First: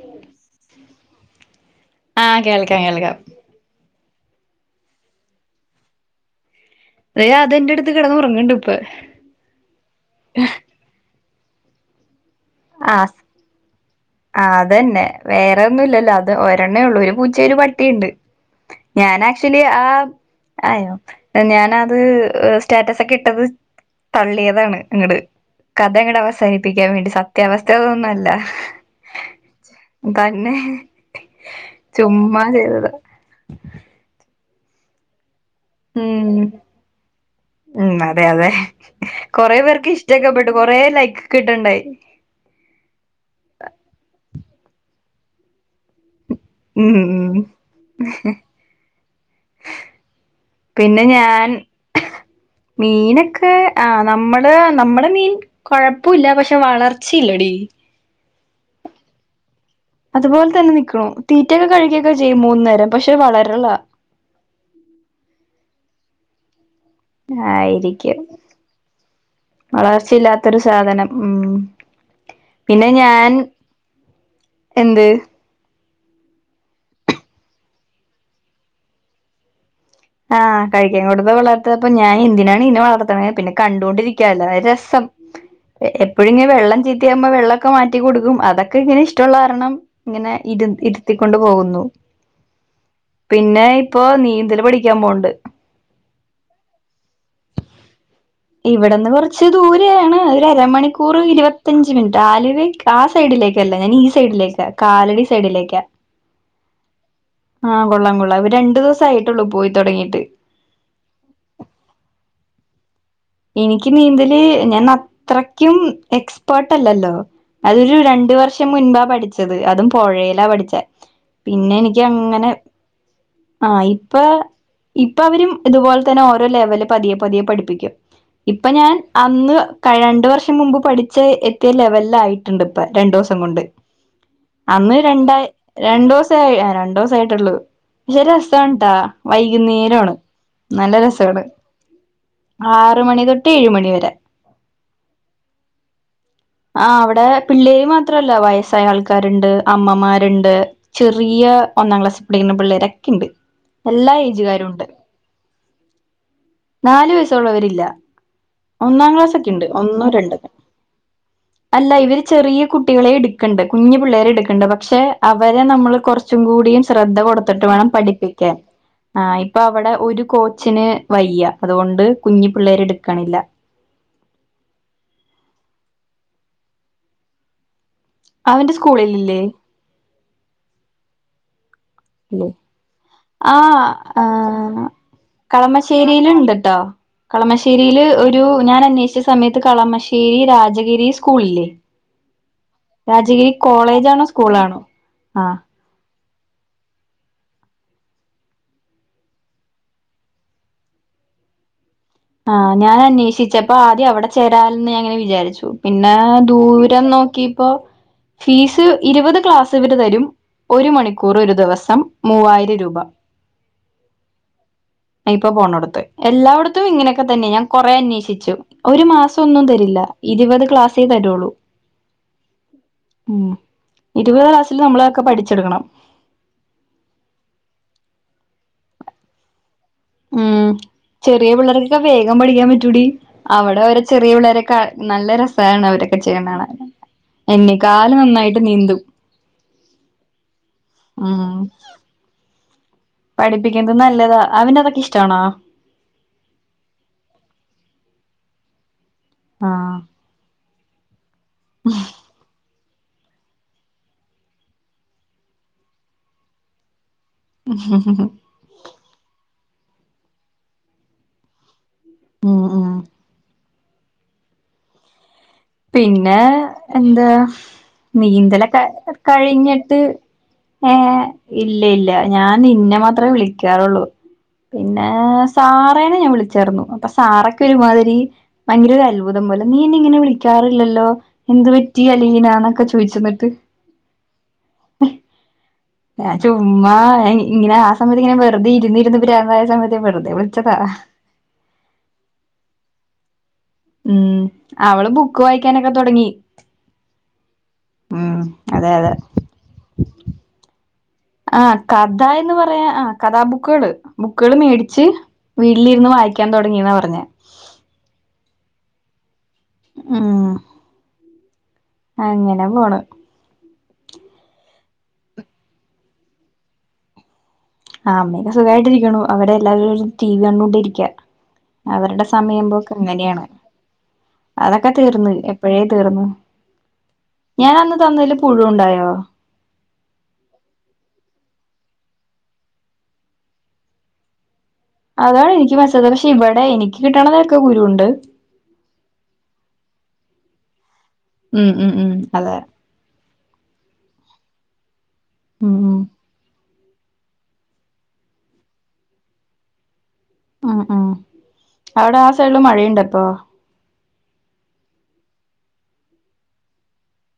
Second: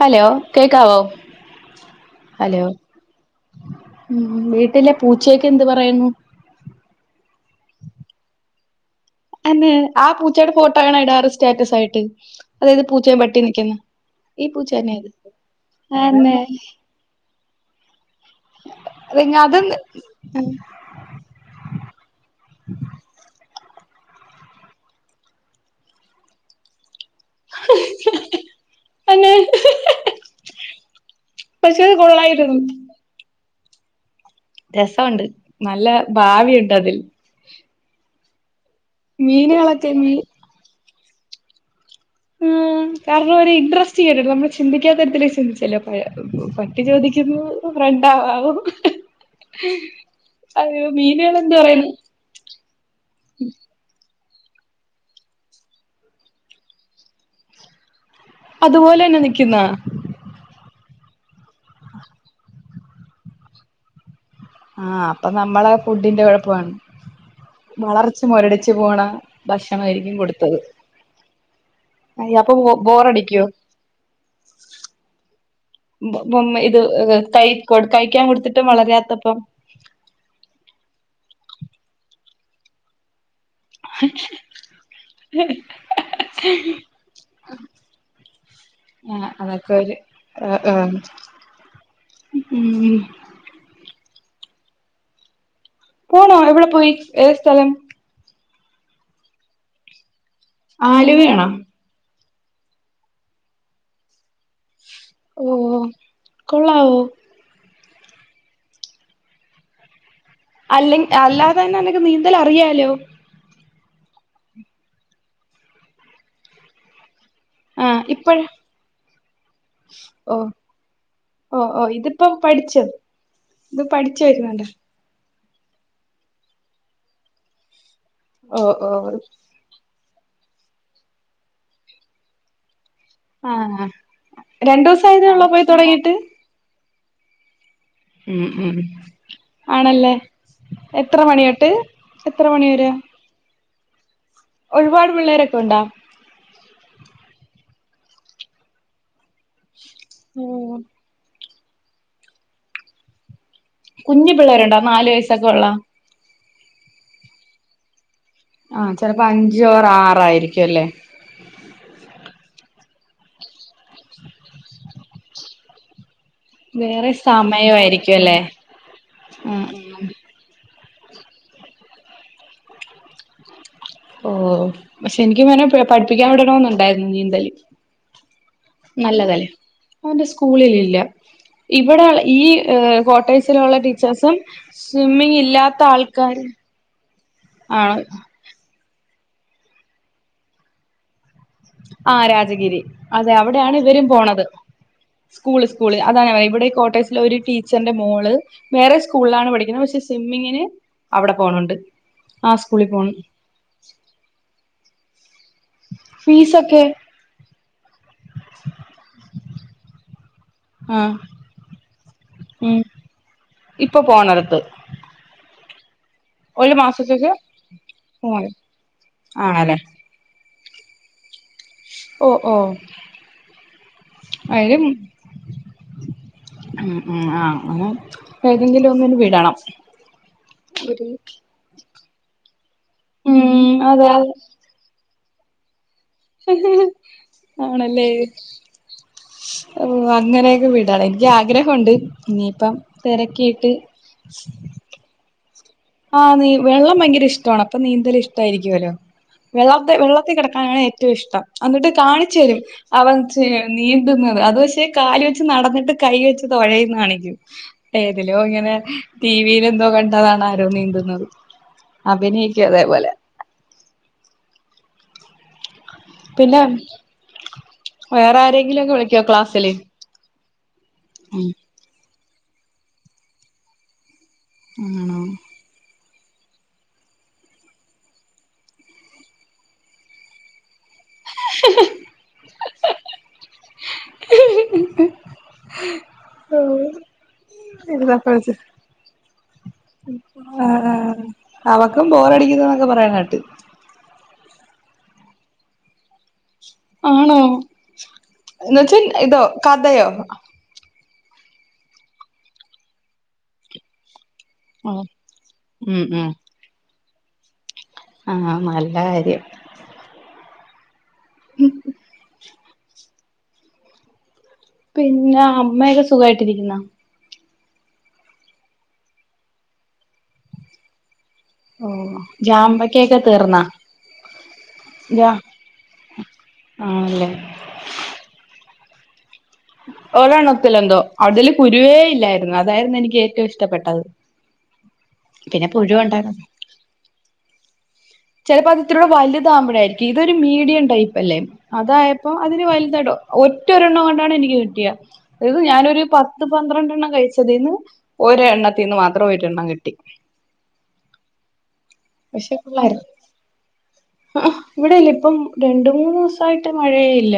Hello കേക്കാവോ- ആഹ് hello കേൾക്കാം കേൾക്കാം ഉം വീട്ടിലെ പൂച്ചയൊക്കെ എന്ത് പറയുന്നു അതിന്റെ അടുത്ത് കിടന്ന്റങ്ങുന്നുണ്ട് ഇപ്പൊ അന്നെ ആ പൂച്ചയുടെ ഫോട്ടോ ആണോ ഇടാറ് സ്റ്റാറ്റസ് ആയിട്ട് അതായത് ആ- പൂച്ചയും പട്ടി നിക്കുന്ന ആ ഈ പൂച്ച തന്നെ അതന്നെ ഇത് വേറെ ഒന്നുംല്ലല്ലോ അത് അന്നെ ഒരെണ്ണേ ഉള്ളൂ ഒരു ഒരു പട്ടിയുണ്ട് ഞാൻ അതെങ്ങ അത് ആക്ച്വലി ആ [unintelligible] ഞാന് അത് സ്റ്റാറ്റസ് ഒക്കെ ഇട്ടത് തള്ളിയതാണ് ഇങ്ങട് കഥ ഇങ്ങട്ട് അവസാനിപ്പിക്കാൻ വേണ്ടി സ സത്യാവസ്ഥ ഇതൊന്നുമല്ല അന്നെ തന്നെ ഹ്ഹ് പക്ഷെ അത് ചുമ്മാ കൊള്ളായിരുന്നു ചെയ്തത് രസമുണ്ട് നല്ല ഉം ഭാവിയുണ്ട് അതിൽ ഉം അതെ അതെ കൊറെ മീനുകളൊക്കെ പേർക്ക് മീൻ ഇഷ്ടമക്കെ പെട്ടു കൊറെ ലൈക്ക്ക്കെ ഇട്ടുണ്ടായി ആ കാരണംര് ഇൻടറ്രസ്റ്റി കേറി നമ്മള് ചിന്തിക്കാത്തരത്തി ചിന്തിച്ചല്ലോ പഴ പറ്റി ഉം ഉം ചോദിക്കുന്നു ഫ്രണ്ടവും അതോ പിന്നെ മീനുകൾ ഞാൻ എന്താ പറയുന്നു മീനൊക്കെ ആ നമ്മ നമ്മടെ നമ്മുടെ മീൻ കുഴപ്പമല്ല പക്ഷെ വളർച്ചയില്ലടി അതുപോലെന്നെ നിക്കുന്ന അതുപോലെ തന്നെ നിക്കണു തീറ്റൊക്കെ കഴിക്കിയൊക്കെ ചെയ്യും മൂന്നു നേരം പക്ഷെ വളരെള്ളാ ആഹ് അപ്പൊ നമ്മള ഫുഡിന്റെ കുഴപ്പണ് ആയിരിക്കും വളർച്ച മുരടിച്ചു പോണ ഭക്ഷണമായിരിക്കും വളർച്ചയില്ലാത്തൊരു കൊടുത്തത് സാധനം ഉം അയ്യ അപ്പൊ പിന്നെ ഞാൻ ബോറടിക്കോ -എന്ത് [unintelligible] ഇത് കൈ കഴിക്കാൻ കൊടുത്തിട്ടും വളരാത്തപ്പ ആഹ് കഴിക്കാൻ കൊടു വളരത്തപ്പോ ഞാൻ എന്തിനാണ് ഇന്നെ വളർത്തണത് പിന്നെ കണ്ടുകൊണ്ടിരിക്കല്ലോ രസം എപ്പഴും ഇങ്ങെ വെള്ളം ചീത്തിയാകുമ്പോ വെള്ളക്കെ മാറ്റിക്കൊടുക്കും അതൊക്കെ ഇങ്ങനെ ആഹ് ഇഷ്ടമുള്ള അതൊക്കെ കാരണം ഒരു ഇങ്ങന ആഹ് [unintelligible] ആഹ് ഇരുത്തിക്കൊണ്ട് പോകുന്നു ഉം ഇപ്പൊ നീന്തൽ പഠിക്കാൻ പോണ്ട് പോണോ എവിടെ പോയി ഏത സ്ഥലം ഇവിടന്ന് കുറച്ച് ദൂരെയാണ് ഒരു അരമണിക്കൂർ ആലുവയാണോ ഇരുപത്തഞ്ച് മിനിറ്റ് ഡാലുവെ ആ സൈഡിലേക്കല്ല ഞാൻ ഈ സൈഡിലേക്ക് കാലടി സൈഡിലേക്ക് ഓഹ് കൊള്ളാവോ ആഹ കൊള്ളാം കൊള്ളാം ഒരു രണ്ടു ദിവസം ആയിട്ടുള്ളൂ പോയി തുടങ്ങിയിട്ട് അല്ല അല്ലാതെ തന്നെ അനക്ക് നീന്തൽ അറിയാലോ എനിക്ക് നീന്തല് ഞാൻ അത്രക്കും- എക്സ്പേർട്ട അല്ലല്ലോ അതൊരു ആഹ് രണ്ട ഇപ്പഴ വർഷം മുൻപാ പഠിച്ചത് അതും പുഴയിലാ ഓഹ് പഠിച്ച ഓഹ് പിന്നെ ഓഹ് എനിക്ക് ഇതിപ്പം അങ്ങനെ പഠിച്ചോ ആഹ ഇത് ഇപ്പ പഠിച്ചു വരുന്നുണ്ടോ ഇപ്പ അവരും. ഇതുപോലെ തന്നെ ഓരോ ലെവല് പതിയെ പതിയെ പഠിപ്പിക്കും ഇപ്പൊ ഓഹ് ഞാൻ ഓഹ് അന്ന് കഴണ്ട. രണ്ട് വർഷം മുമ്പ് പഠിച്ച എത്തിയ ലെവലായിട്ടുണ്ട്. രണ്ട ദിവസം കൊണ്ട് ആഹ് അന്ന് രണ്ടൂസം ആയതേ രണ്ട ഒള്ളോ പോയി രണ്ട തൊടങ്ങീട്ട് ദിവസ രണ്ട- യിട്ടൊള്ളു. പക്ഷെ രസാൻട്ടാ ആണല്ലേ വൈകുന്നേരമാണ് നല്ല എത്ര രസമാണ്. മണി തൊട്ട് എത്ര മണി വരെ ആറ് മണി തൊട്ട് ഏഴു മണിവരെ. ഒരുപാട് പിള്ളേരൊക്കെ ഉണ്ടോ ആ അവിടെ പിള്ളേ. മാത്രല്ല വയസ്സായ ആൾക്കാരുണ്ട് അമ്മമാരുണ്ട് ഓഹ് ചെറിയ- ഒന്നാം ക്ലാസ് പടിക്കുന്ന പിള്ളേരൊക്കെ ണ്ട് കുഞ്ഞു പിള്ളേരുണ്ടോ നാല് വയസ്സൊക്കെ ള്ള. നാലു വയസുള്ളവരില്ല. ആഹ് ഒന്നാം ചെലപ്പോ ക്ലാസ് ഒക്കെ അഞ്ച് ണ്ട് ഓർ ഒന്നും രണ്ടൊക്കെ ആറായിരിക്കും അല്ലേ അല്ല ഇവര് ചെറിയ കുട്ട. കുട്ടികളെ എടുക്കുന്നുണ്ട് കുഞ്ഞു പിള്ളേരെ എടുക്കുന്നുണ്ട് പക്ഷെ അവരെ നമ്മള് കുറച്ച്- ച്ചും കൂടിയും വേറെ ശ്രദ്ധ കൊടുത്തിട്ട് വേണം സമയമായിരിക്കും അല്ലേ പഠിപ്പിക്കാൻ ആ ഇപ്പൊ ഉം അവിടെ ഉം ഒരു കോച്ചിന്- വയ്യ അതുകൊണ്ട് കുഞ്ഞി പിള്ളേര് എടുക്കണില്ല. ഓ പക്ഷെ എനിക്ക് ഇവനെ പഠിപ്പിക്കാൻ വിടണന്നുണ്ടായിരുന്നു നീന്തല്. അവന്റെ സ്കൂളിലില്ലേ നല്ലതല്ലേ അവന്റെ സ്കൂളിലില്ല. ഇവിടെ ഈ ഇല്ലേ ആ കോട്ടേഴ്സിലുള്ള ആ ടീച്ചേഴ്സും സ്വിമ്മിങ് ഇല്ലാത്ത ആൾക്കാർ. കേട്ടോ കളമശ്ശേരിൽ ഒരു ഞാൻ അന്വേഷിച്ച സമയത്ത് കളമശ്ശേരി രാജഗിരി- സ്കൂളല്ലേ ആ രാജഗിരി അതെ രാജഗിരി അവിടെയാണ് ഇവരും കോളേജാണോ പോണത് സ്കൂളാണോ? ആ സ്കൂള് സ്കൂള് അതാണ് അവ- ഇവിടെ കോട്ടേസില ഒരു ടീച്ചറിന്റെ മോള് വേറെ സ്കൂളിലാണ് പഠിക്കുന്നത് പക്ഷെ സ്വിമ്മിങ്ങിന്. അവിടെ പോണുണ്ട്. ആ ആഹ് സ്കൂളിൽ ഞാൻ പോണ് അന്വേഷിച്ച പ്പൊ ആദ്യം അവിടെ ചേരാാലന്ന്ഞങ്ങനെ വിചാരിച്ചു. പിന്നെ ഫീസൊക്കെ ദൂരം നോക്കിപ്പോൊ ഫീസ് ഇരുപത് ക്ലാസ് ഇവര് തരും. ഒരു ആ മണിക്കൂർ ഒരു ദിവസം മൂവായിരം ഉം രൂപ. ഇപ്പൊ പോ. ഇപ്പൊ പോണട. ഒരു എല്ലായിടത്തും ഇങ്ങനെയൊക്കെ മാസത്തേക്ക് തന്നെ ഞാൻ കൊറ പോണം അന്വേഷിച്ചു ഒരു മാസം ഒന്നും ആണല്ലേ തരില്ല. ഇരുപത് ക്ലാസ്സേ തരുള്ളൂ. ഓ ഓ മ് ഇരുപത് ക്ലാസിില് നമ്മളൊക്കെ പഠിച്ചെടുക്കണം. മ് മ് ആ ഏതെങ്കിലും ഒന്നിന് വിടണം. മ് ഒരു ചെറിയ പിള്ളേർക്കൊക്കെ വേഗം പഠിക്കാൻ പറ്റൂടി ഉം അവിടെ രെ അതെ ചെറിയ പിള്ളേരെക്കെ- നല്ല രസാണ് അവരൊക്കെ ചെയ്യണ കാണാൻ എന്നെ ആണല്ലേ കാല് നന്നായിട്ട് നീന്തും. ഓ അങ്ങനെയൊക്കെ വീടാണ് എനിക്ക് ഉം ആഗ്രഹുണ്ട് ഇനിയിപ്പം. തിരക്കിയിട്ട് പഠിപ്പിക്കുന്നത് നല്ലതാ അവന്റെ അതൊക്കെ ഇഷ്ടമാണോ? ആ നീ വെള്ളം ഭയങ്കര ഇഷ്ടമാണ് അപ്പൊ നീന്തൽ ഇഷ്ടമായിരിക്കുവല്ലോ. വെള്ളത്തെ ആഹ് വെള്ളത്തിൽ കിടക്കാനാണ് ഏറ്റവും ഇഷ്ടം എന്നിട്ട് കാണിച്ചു വരും. അവൻ നീന്തുന്നത് അത് പക്ഷേ കാല വെച്ച് നടന്നിട്ട് കൈ വെച്ച് തഴയുന്നാണെങ്കും. ഏതിലോ ഇങ്ങനെ ടി വിൽ എന്തോ കണ്ടതാണ് ആരോ നീന്തുന്നത്. ഉം അഭിനയിക്കും ഉം അതേപോലെ. പിന്നെ എന്താ വേറെ നീന്തല ആരെങ്കിലും ക ഒക്കെ വിളിക്കോ ക്ലാസ്സില് കഴിഞ്ഞിട്ട്. ഏ ഉം ഇല്ല ഇല്ല ഞാൻ നിന്നെ മാത്രമേ വിളിക്കാറുള്ളൂ. പിന്നെ ആണോ സാ- സെ ഞാൻ വിളിച്ചിരുന്നു അപ്പൊ സാറൊക്കെ ഒരുമാതിരി ഭയര ഒരു അത്ഭുതം പോലെ നീ എന്ന ഇങ്ങനെ വിളിക്കാറ്- ല്ലല്ലോ എന്ത് പറ്റി അലീനന്നൊക്കെ ചോയിച്ചന്നിട്ട്. ഞാൻ ഓ ചുമ്മ ഇങ്ങനെ ആ ഇതാ സമയത്ത് ഇങ്ങനെ പഠിച്ച വെറുതെ ഇരുന്നിരുന്ന് പ്രാന്താ യ സമയത്ത് വെറുതെ വിളിച്ച- ആ ആ അവക്കും ബോ രടിക്കുന്ന എന്നൊക്കെ പറയാന കേട്ട്. മ് അവള് ബുക്ക് വായിക്കാനൊക്കെ തുടങ്ങി. ആണോ ഉം എന്ന അതെ വച്ചാ അതെ ഇതോ കഥയോ? ആ കഥ എന്ന് പറയാ ആ കഥാബുക്കുകള്. ബുക്കുകൾ മേടിച്ച് വീട്ടിലിരുന്ന് വായിക്കാൻ തുടങ്ങിയന്നാ പറഞ്ഞെ. ആനല്ല കാര്യം. ആ ഉം അങ്ങനെ പോണ് പിന്നെ അമ്മയൊക്കെ സുഖായിട്ടിരിക്കുന്നോ? ആ അമ്മയൊക്കെ സുഖയിട്ടിരിക്കണ് അവിടെ എല്ലാവരും ടി വി കണ്ടൊണ്ടി ഇരിക്ക. അവരുടെ സമയം പോക്കെ ജാമ്പക്കൊക്കെ അങ്ങനെയാണ്. തീർന്നാ അതൊക്കെ ജാ തീർന്ന് എപ്പോയെ തീർന്ന് ആണല്ലേ ഞാൻ അന്ന് തന്നതില് പുഴു ഉണ്ടായോ ല്ലായിരുന്നു അതായിരുന്നു എനിക്ക് ഏറ്റവും ഇഷ്ടപ്പെട്ടത്. അതാണ് പിന്നെ എനിക്ക് പുഴു മസ്സത് ഉണ്ടായിരുന്നു പക്ഷെ ഇവിടെ എനിക്ക് കിട്ടണതൊക്കെ കുരുവുണ്ട് ചിലപ്പോ അത് ഇത്രൂടെ വലുതവുമ്പഴായിരിക്കും ഇതൊരു മീഡിയം ടൈപ്പ് ല്ലേ ഉം ഉം ഉം അതായപ്പം അതെ അതിന് വലുതട ഒറ്റൊരെണ്ണം കൊണ്ടാണ് എനിക്ക് കിട്ടിയ. ഏത് ഉം ഉം ഞാനൊരു പത്ത് പന്ത്രണ്ടെണ്ണം കഴിച്ചതിൽന്ന് ഒര് എണ്ണത്തി നിന്ന് മാത്രം ഒര് എണ്ണം കിട്ടി. ഉം ഉം അവിടെ ആ സൈഡില് മഴയുണ്ടപ്പൊ? ഉം ഉം ഇവിടെല്ല ഇപ്പം രണ്ട് മൂന്ന് ദിവസായിട്ട് മഴയെയില്ല.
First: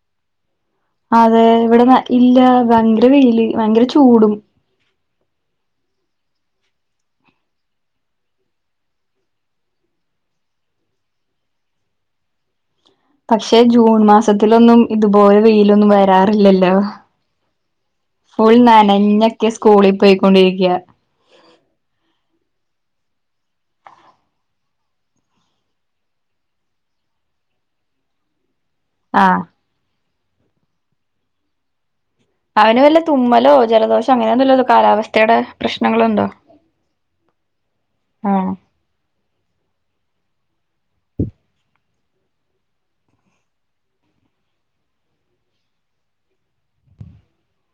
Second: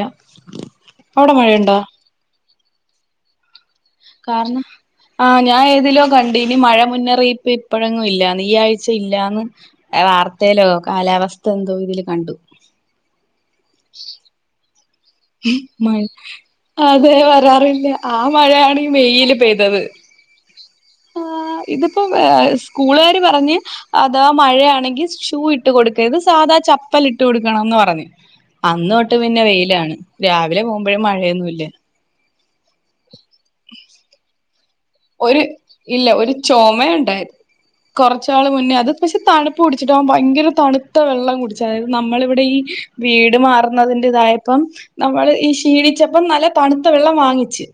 അതെ ഇവിടെ ഇല്ല ഭയങ്കര വെയില് ഭയങ്കര ചൂ കാരണം ആഞാൻ ഏതിലോ കണ്ടഇനി മഴ മുന്നറിയിപ്പ് ഇപ്പഴങ്ങും ഇല്ലന്ന് ഈ ആഴ്ച ഇല്ലന്ന് വാർത്തയിലോ കാലാവസ്ഥ എന്തോ ഇതില് കണ്ടു. പക്ഷെ ജൂൺ മാസത്തിലൊന്നും ഇതുപോലെ വെയിലൊന്നും മഴ വരാറില്ലല്ലോ? അതെ വരാറില്ല ആ ഫുൾ മഴയാണ് നനഞ്ഞൊക്കെ സ്കൂളിൽ പോയിക്കൊണ്ടിരിക്ക. യാ ആ ആ ഇതിപ്പോ ആ സ്കൂളുകാർ പറഞ്ഞു അഥവാ മഴയാണെങ്കിൽ ഷൂ ഇട്ട് കൊടുക്കരുത് സ താ ചപ്പല് ഇട്ട് കൊടുക്കണംന്ന് പറഞ്ഞ് അന്ന് തൊട്ട് ആഹ് പിന്നെ വെയിലാണ്. രാവിലെ പോവുമ്പോഴും മഴയൊന്നുല്ല. അവന് വല്ല തുമ്മലോ ജലദോഷോ അങ്ങനെഒന്നുല്ലല്ലോ. ഒരു ഇല്ല ഒരു ചുമ ഉണ്ടായത് കൊറച്ചാള് ആഹ് മുന്നേ അത് പക്ഷെ തണു പ്പ പുടിച്ചിട്ടാ ഭയങ്കര തണുത്ത വെള്ളം കുടിച്ച അതായത് നമ്മളിവിടെ ഈ വീട് മാറുന്നതിന്റെറ ഇതായപ്പ നമ്മള് ഈ ക്ഷീണിച്ചപ്പ നല്ല തണുത്ത വെള്ളം വാങ്ങിച്ച്.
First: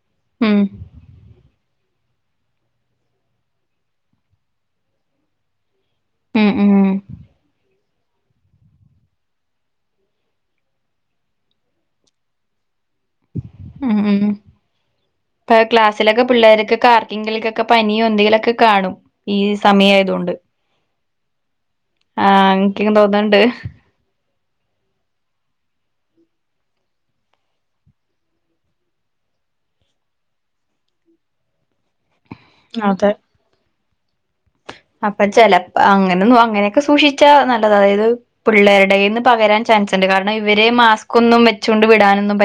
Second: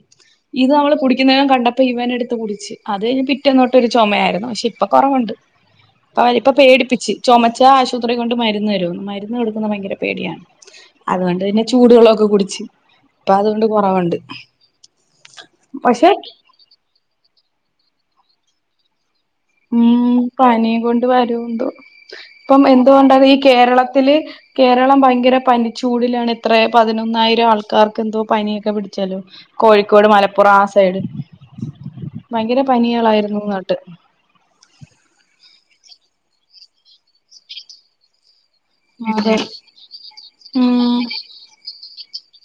ഉം ഇത് നമ്മള് കുടിക്കുന്നതിനും കണ്ട അപ്പൊ ഇവന് എടുത്ത് കുടിച്ച് അത് കഴിഞ് പിറ്റന്നോട്ടരു ചുമയായിരുന്നു പക്ഷെ ഇപ്പൊ കുറവുണ്ട്. അപ്പ അവര് ഉം ഇപ്പൊ ഉം പേടിപ്പിച്ച് ചുമച്ച ആശുത്രി കൊണ്ട് മരുന്ന് വരുന്ന് മരുന്ന് കൊടുക്കുന്നത് ഭയങ്കര പേടിയാണ് അതുകൊണ്ട് പിന്നെ ചൂടുവെള്ളോക്കെ കുടിച്ച്. ഇപ്പൊ അതുകൊണ്ട് ഉം കുറവുണ്ട് ഉം ഇപ്പൊ പക്ഷെ ക്ലാസ്സിലൊക്കെ പിള്ളേർക്കെ കാർക്കിങ്കലൊക്കൊ പനിയോ എന്തെലുമൊക്കെ കാണും ഈ സമയ ആയതൊണ്ട്. വരുന്ത ഇപ്പം എന്തുകൊണ്ട ഈ തോന്നുന്നുണ്ട് കേരളത്തില് കേരളം ഭയങ്കര പനി ചൂടിലാണ് എത്രയ പതിനൊന്നായിരം ആൾക്കാർക്ക് എന്തോ പനിയൊക്കെ പിടിച്ചാലോ കോഴിക്കോട് മലപ്പുറം ആ സൈഡില് ഭയങ്കര അതെ പനികളായിരുന്നു നാട്ട് അപ്പൊ ചെിലപ്പ അങ്ങനെ അങ്ങനെയൊക്കെ സൂക്ഷിച്ചാ നല്ലത് അതായത് പുള്ളേരുടെയ്ന്ന് അതെ പകരാൻ ചാൻസ് ഉണ്ട്. കാരണം ഇവരെ മാസ്ക്ന്നും വെച്ചുകൊണ്ട് വിടാനൊന്നും പ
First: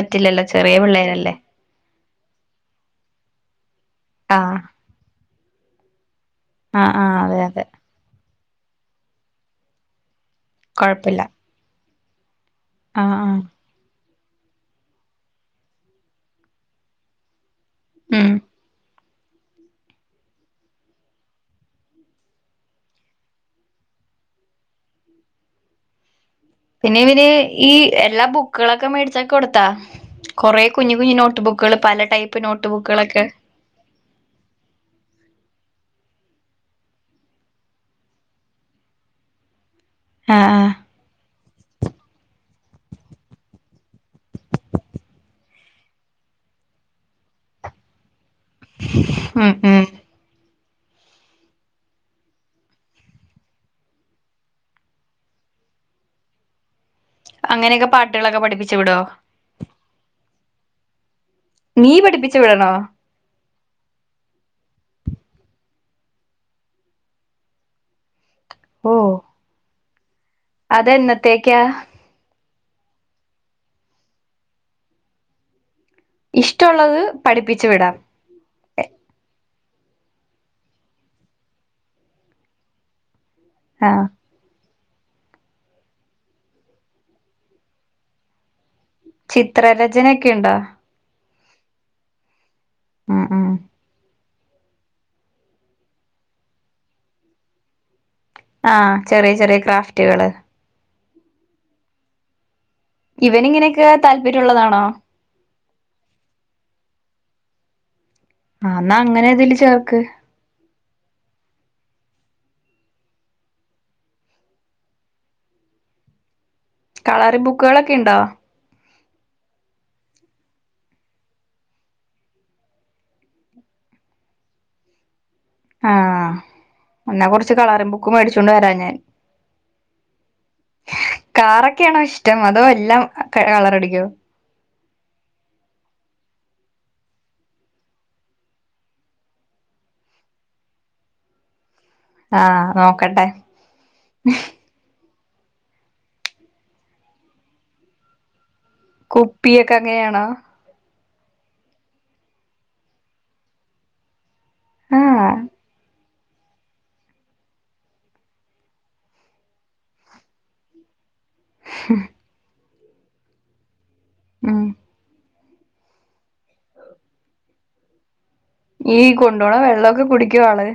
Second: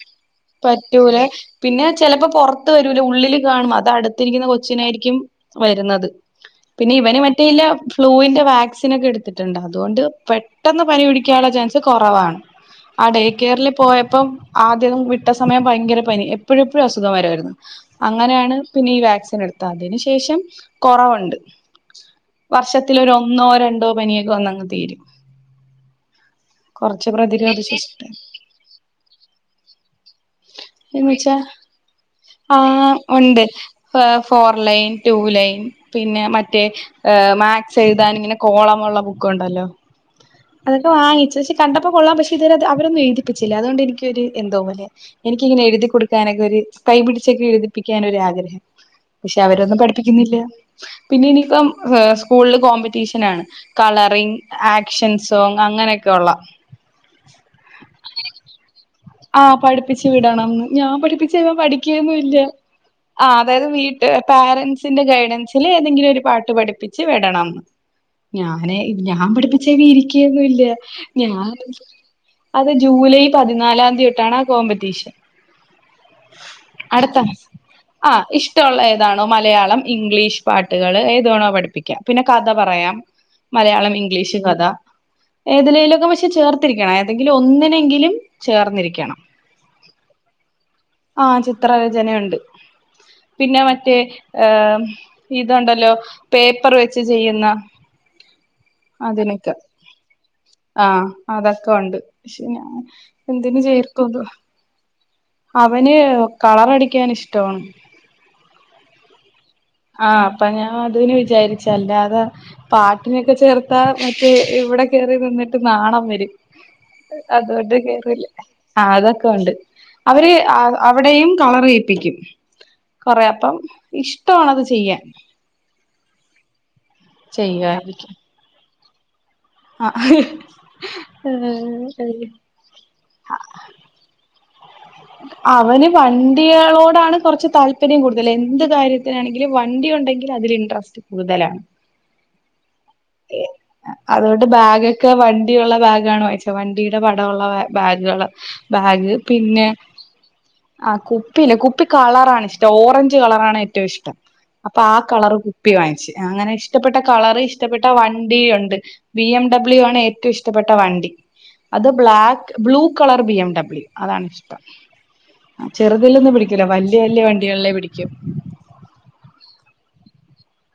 പറ്റൂലെ പിന്നെ ചിലപ്പോ പുറത്ത് വരൂല ഉള്ളില് കാണും അത് അടുത്തിരിക്കുന്ന ആഹ് കൊച്ചിനായിരിക്കും. വരുന്നത് ആഹ് പിന്നെ ആഹ് ഇവന് അതെ മറ്റേല്ല അതെ ഫ്ലൂവിന്റെ വാക്സിൻ ഒക്കെ എടുത്തിട്ടുണ്ട് അതുകൊണ്ട് പെട്ടെന്ന് പനി കൊഴപ്പില്ല പിടിക്കാനുള്ള ചാൻസ് കുറവാണ്. ആ ആഹ് ഡേ ആഹ് കെയറിൽ പോയപ്പോ പ്പം ആദ്യം വിട്ട സമയം ഭയങ്കര പനി എപ്പോഴെപ്പോഴും അസുഖം വരയിരുന്നു. ഉം അങ്ങനെയാണ് പിന്നെ ഈ വാക്സിൻ എടുത്താതിതിന് ശേഷം കൊറവുണ്ട്. വർഷത്തിലൊര് ഒന്നോ രണ്ടോ പനിയൊക്കെ വന്നങ്ങ് തീരും. പിന്നെ കൊറച്ച് പിന്ന പ്രതിരോധ ഈ ശേഷി എല്ലാ ബുക്കുകളൊക്കെ മേടിച്ചാക്ക കൊടുത്താ കൊറെ കുഞ്ഞു കുഞ്ഞു എന്ന്വച്ചാ നോട്ട് ബുക്കുകൾ പല ടൈപ്പ് ആ നോട്ട് ബുക്കുകളൊക്കെ ഉണ്ട് ഫോർ ലൈൻ ടു ലൈൻ പിന്നെ മറ്റേ മാത്സ് എഴുതാൻ ഇങ്ങനെ കോളമുള്ള ബുക്ക് ഉണ്ടല്ലോ ആഹ് ആഹ് അതൊക്കെ വാങ്ങിച്ചു പക്ഷെ കണ്ടപ്പോ കൊള്ളാൻ പക്ഷെ അത് അവരൊന്നും എഴുതിപ്പിച്ചില്ല അതുകൊണ്ട് എനിക്കൊരു എന്തോപലെ എനിക്കിങ്ങെഴുതി കൊടുക്കാനൊക്കെ ഒരു കൈ പിടിച്ചക്കി എഴുതിപ്പിക്കാനൻ ഒരു ആഗ്രഹം പക്ഷെ ഉം അവരൊന്നും ഉം പഠിപ്പിക്കുന്നില്ല പിന്നെ ഇനിപ്പം സ്കൂളില് കോമ്പറ്റീഷന ആണ് കളറി ആക്ഷൻ സോ അങ്ങനെയൊക്കെയ ഉള്ള അങ്ങനെയൊക്കെ പാട്ടുകളൊക്കെ പഠിപ്പിച്ചു വിടോ ആ പഠിപ്പിച്ച് വീടാണം ഞാൻ പഠിപ്പ നീ പഠിക്കുന്നിയില്ല പഠിപ്പിച്ചു വിടണോ അതായത് വീട്ടുകാര് പാരൻസ് ന്റെ ഗൈഡൻസിൽ ഏതെങ്കിലും ഒരു പാട്ട് പഠിപ്പിച്ച് വിടണംന്ന് ഞാനെ ഓ ഞാൻ പഠിപ്പിച്ച വി ഇരിക്കുകൊന്നുംല്ല ഞൻ അതെന്നത്തേക്കാ അത് ജൂലൈ പതിനാലാം തീയതി തൊട്ടാണ് ആ കോമ്പറ്റീഷൻ ഇഷ്ടമുള്ളത് അടുത്ത പഠിപ്പിച്ചു വിടാം ആ ഇഷ്ടമുള്ള ഏതാണോ മലയാളം ഇംഗ്ലീഷ് പാട്ടുകള് ഏതോണോ പഠിപ്പിക്കാം പിന്നെ കഥ പറയാം മലയാളം ആഹ് ഇംഗ്ലീഷ് കഥ ഏതിലെലൊക്കെ പക്ഷെ ചേർത്തിരിക്കണം ഏതെങ്കിലും ഒന്നിനെങ്കിലും ചേർന്നിരിക്കണം ചിത്രരചന ഒക്കെുയുണ്ടോ ആ ചിത്രരചനുണ്ട് ഉം ഉം പിന്നെ മറ്റേ ഏ ഇതുണ്ടല്ലോ പേപ്പർ വെച്ച് ചെയ്യുന്ന ആ ചെറിയ അതിനൊക്കെ ചെറിയ ക്രാഫ്റ്റുകള് ആഹ് അതൊക്കെ ഉണ്ട് പക്ഷെ ഞൻ ഇവൻ ഇങ്ങനെയൊക്കെ താല്പര്യമുള്ളതാണോ അവന് കളർടിക്കൻ ഇഷ്ടമാണ് ആ എന്നാ അങ്ങനെതി ആ അപ്പൊ ഞാൻ അതിന് വിചാരിച്ചല്ലാ അതെ പാട്ടിനൊക്കെ ചേർത്താ മറ്റേ ഇവിടെ കേയറി നിന്നിട്ട് നാണം വരും കളറിംഗ് അതുകൊണ്ട് ബുക്കുകളൊക്കെ ഉണ്ടോ കേറില്ല ആ അതൊക്കെ ഉണ്ട് അവര് അവിടെയും കളറിയിപ്പിക്കും കൊറെ അപ്പം ഇഷ്ടണ് അത് ചെയ്യാൻ ആ എന്നെ കുറച്ച് ചെയ്യാൻ കളറും ബുക്കും മേടിച്ചോണ്ട് വരാ ഞാൻ ആഹ് കാറൊക്കെയാണോ ഇഷ്ടം അതോ എല്ലാം കളർടിക്കോ അവന് വണ്ടികളോടാണ് കുറച്ച് താല്പര്യം കൂടുതൽ എന്ത് കാര്യത്തിനാണെങ്കിലും വണ്ടി ണ്ടെങ്കിൽ അതിൽ ഇൻട്രസ്റ്റ് കൂടുതലാണ് ആ ഓ അതൊണ്ട് ബാഗ ഒക്കെ ക്കെ വണ്ടിയുള്ള ബാഗാണ് വായിച്ചത് വണ്ടിയുടെ പടമള്ള ബാഗുകള് ബാഗ് പിന്നെ കുപ്പിയൊക്കെ അങ്ങനെയാണോ ആ കുപ്പി ഇല്ല കുപ്പി കളറ ആണ് ഇഷ്ടം ഓറഞ്ച് കളറാണ് ഏറ്റവും ഇഷ്ടം അപ്പൊ ആ ആഹ് കളർ കുപ്പി വാങ്ങിച്ച് അങ്ങനെ ഇഷ്ടപ്പെട്ട കളർ ഇഷ്ടപ്പെട്ട വണ്ടിയുണ്ട് ബി എം ഡബ്ല്യു ആണ് ഏറ്റവും ഇഷ്ടപ്പെട്ട വണ്ടി അത് black blue colour B M W അതാണ് ഇഷ്ടം ഉം ചെറുതിൽ ഒന്നും പിടിക്കൂല വല്യ വല്യ വണ്ടികളിലേ പിടിക്കും ഈ കൊണ്ട പോണ വെള്ളമൊക്കെ കുടിക്കുവ ആള്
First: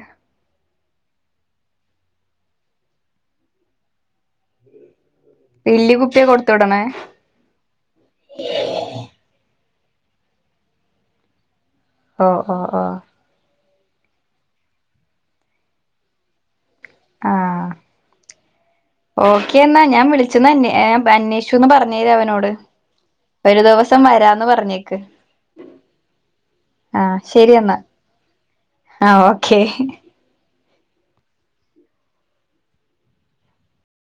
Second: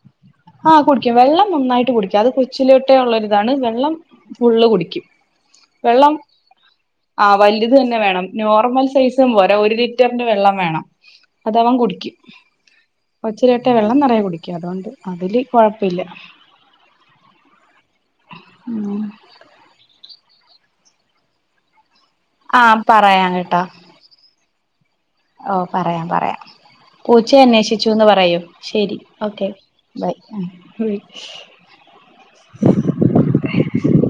ആ കുടിക്കും വെള്ളം നന്നായിട്ട് കുടിക്കും അത് കൊച്ചിലോട്ടേ ഉള്ളരിതാണ് വെള്ളം ഫുള്ള് കുടിക്കും വല്യ വെള്ളം കുപ്പിയാ കൊടുത്തു വിടണേ ആ വലുത് തന്നെ വേണം നോർമൽ സൈസും പോര ഒരു ലി ന്റെ വെള്ളം വേണം അത അവൻ കുടിക്കും ഓഹ് ഓഹ് ഓഹ് കൊച്ചി വെള്ളം നിറയെ കുടിക്കും അതുകൊണ്ട് അതില് കുഴപ്പമില്ല ആഹ ഓക്കെ എന്നാ ഞാൻ വിളിച്ചന്ന് അന്വേഷുച്ചുന്ന് പർഞ്ഞ അവനോട് ആഹ് പറയാം ഒരു ദിവസം വരാന്ന് പറഞ്ഞേ ഓ പറയാം പറയാം. ആഹ് പൂച്ചയ ശരി എന്നാ അന്വേഷിച്ചുന്ന് പറയൂ ശരി ഓക്കെ ബൈ. എം.